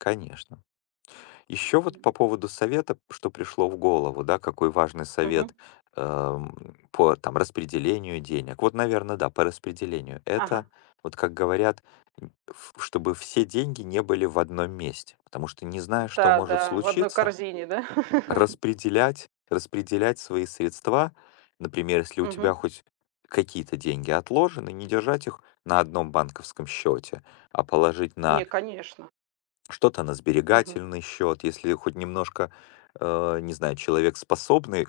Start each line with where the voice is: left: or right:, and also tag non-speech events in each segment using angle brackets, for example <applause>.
left: Конечно. Ещё вот по
right: М.
left: поводу совета, п что пришло в голову, да, какой важный
right: Мгм.
left: совет, ам, по э, там распределению денег. Вот, наверное, да, по распределению.
right: Ага.
left: Это, вот как говорят, м, ф ф чтобы все деньги не были в 1 месте, потому что не знаешь, что
right: М-да,
left: может
right: да, в 1
left: случиться,
right: корзине, да? <chuckles>
left: распределять, распределять свои средства, например, если у тебя
right: Мгм.
left: хоть какие-то деньги отложены, не держать их на 1 банковском счёте, а положить
right: Не,
left: на
right: конечно.
left: что-то на
right: Мгм.
left: сберегательный счёт, если хоть немножко, э, не знаю, человек способный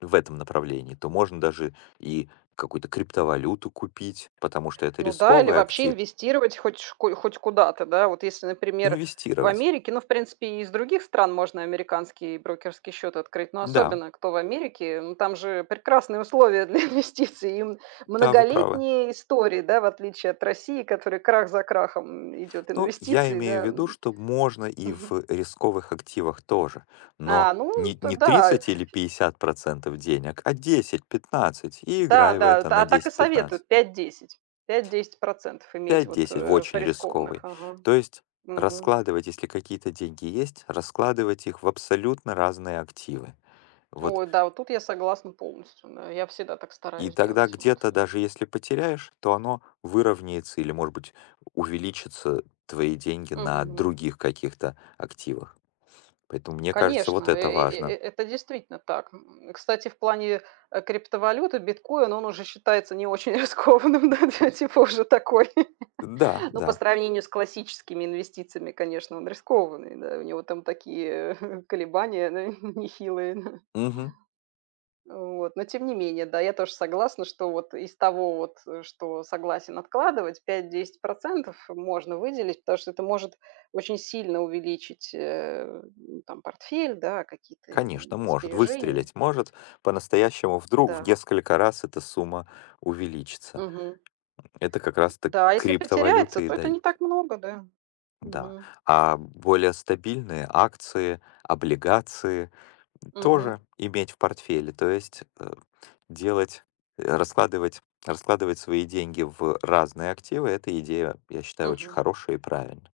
left: в этом направлении, то можно даже и какую-то криптовалюту купить, потому что это
right: Ну да, или
left: рисковый
right: вообще
left: актив.
right: инвестировать хоть ч хоть куда-то, да. Вот, если, например, в
left: Инвестировать.
right: Америке, ну, в принципе, и из других стран можно американский брокерский счет открыть, но
left: Да.
right: особенно, кто в Америке. Ну, там же прекрасные условия для инвестиций и мн
left: Да, вы правы.
right: многолетние истории, да, в отличии от России, которой крах за крахом, м, идет,
left: Ну, я
right: инвестиций,
left: имею
right: да,
left: в виду,
right: м.
left: что можно и в
right: Мгм.
left: рисковых активах тоже. Но
right: А, ну
left: не
right: это
left: не
right: да.
left: 30 или 50 % денег, а 10-15 и
right: Да,
left: играй в
right: да,
left: это
right: та
left: на
right: а так и
left: 10-15.
right: советуют 5-10, 5-10 % иметь вот,
left: 5-10 в
right: э, в
left: очень
right: рискованных.
left: рисковый.
right: Ага.
left: То есть
right: Мгм.
left: раскладывать, если какие-то деньги есть, раскладывать их в абсолютно разные активы. Вот.
right: Ой, да, вот тут я согласна полностью. Да. Я всегда так
left: И
right: стараюсь
left: тогда
right: делать. Вот,
left: где-то
right: э.
left: даже если потеряешь, то оно выровняется или, может быть, увеличится твои деньги на
right: Мгм.
left: других каких-то активах, поэтому мне кажется вот
right: Конечно, э
left: это
right: э э э
left: важно.
right: это действительно так. М, кстати, в плане, э, криптовалюты биткоин он уже считается не очень рискованным, ну да, типа, уже такой.
left: Э, да,
right: Ну, по
left: да.
right: сравнению с классическими инвестициями, конечно, он рискованный, да. У него там такие <chuckles> колебания, да, <chuckles> нехилые, да.
left: Мгм.
right: Вот. Но тем не менее, да, я тоже согласна, что вот из того вот, э, что согласен откладывать 5-10 % можно выделить, потому что это может очень сильно увеличить, э, ну там портфель, да, какие-то, э,
left: Конечно,
right: м,
left: может
right: сбережения.
left: выстрелить, может по-настоящему вдруг в
right: Да.
left: несколько раз эта сумма увеличится.
right: Мгм.
left: Это как раз так
right: Да, а если потеряется,
left: криптовалюты и
right: то это не
left: дают.
right: так много, да.
left: Да,
right: Мгм.
left: а более стабильные акции, облигации, м,
right: Мгм.
left: тоже иметь в портфеле, то есть, э, делать, э, раскладывать раскладывать свои деньги в разные активы. Эта идея, я считаю, очень
right: Мгм.
left: хорошая и правильная.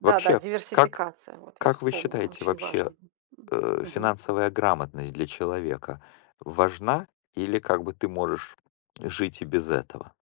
right: Да, да,
left: Вообще, как
right: диверсификация вот, я
left: как вы
right: вспомнила,
left: считаете,
right: очень важно,
left: вообще,
right: м, м,
left: э,
right: мгм.
left: финансовая грамотность для человека важна, или как бы ты можешь жить и без этого?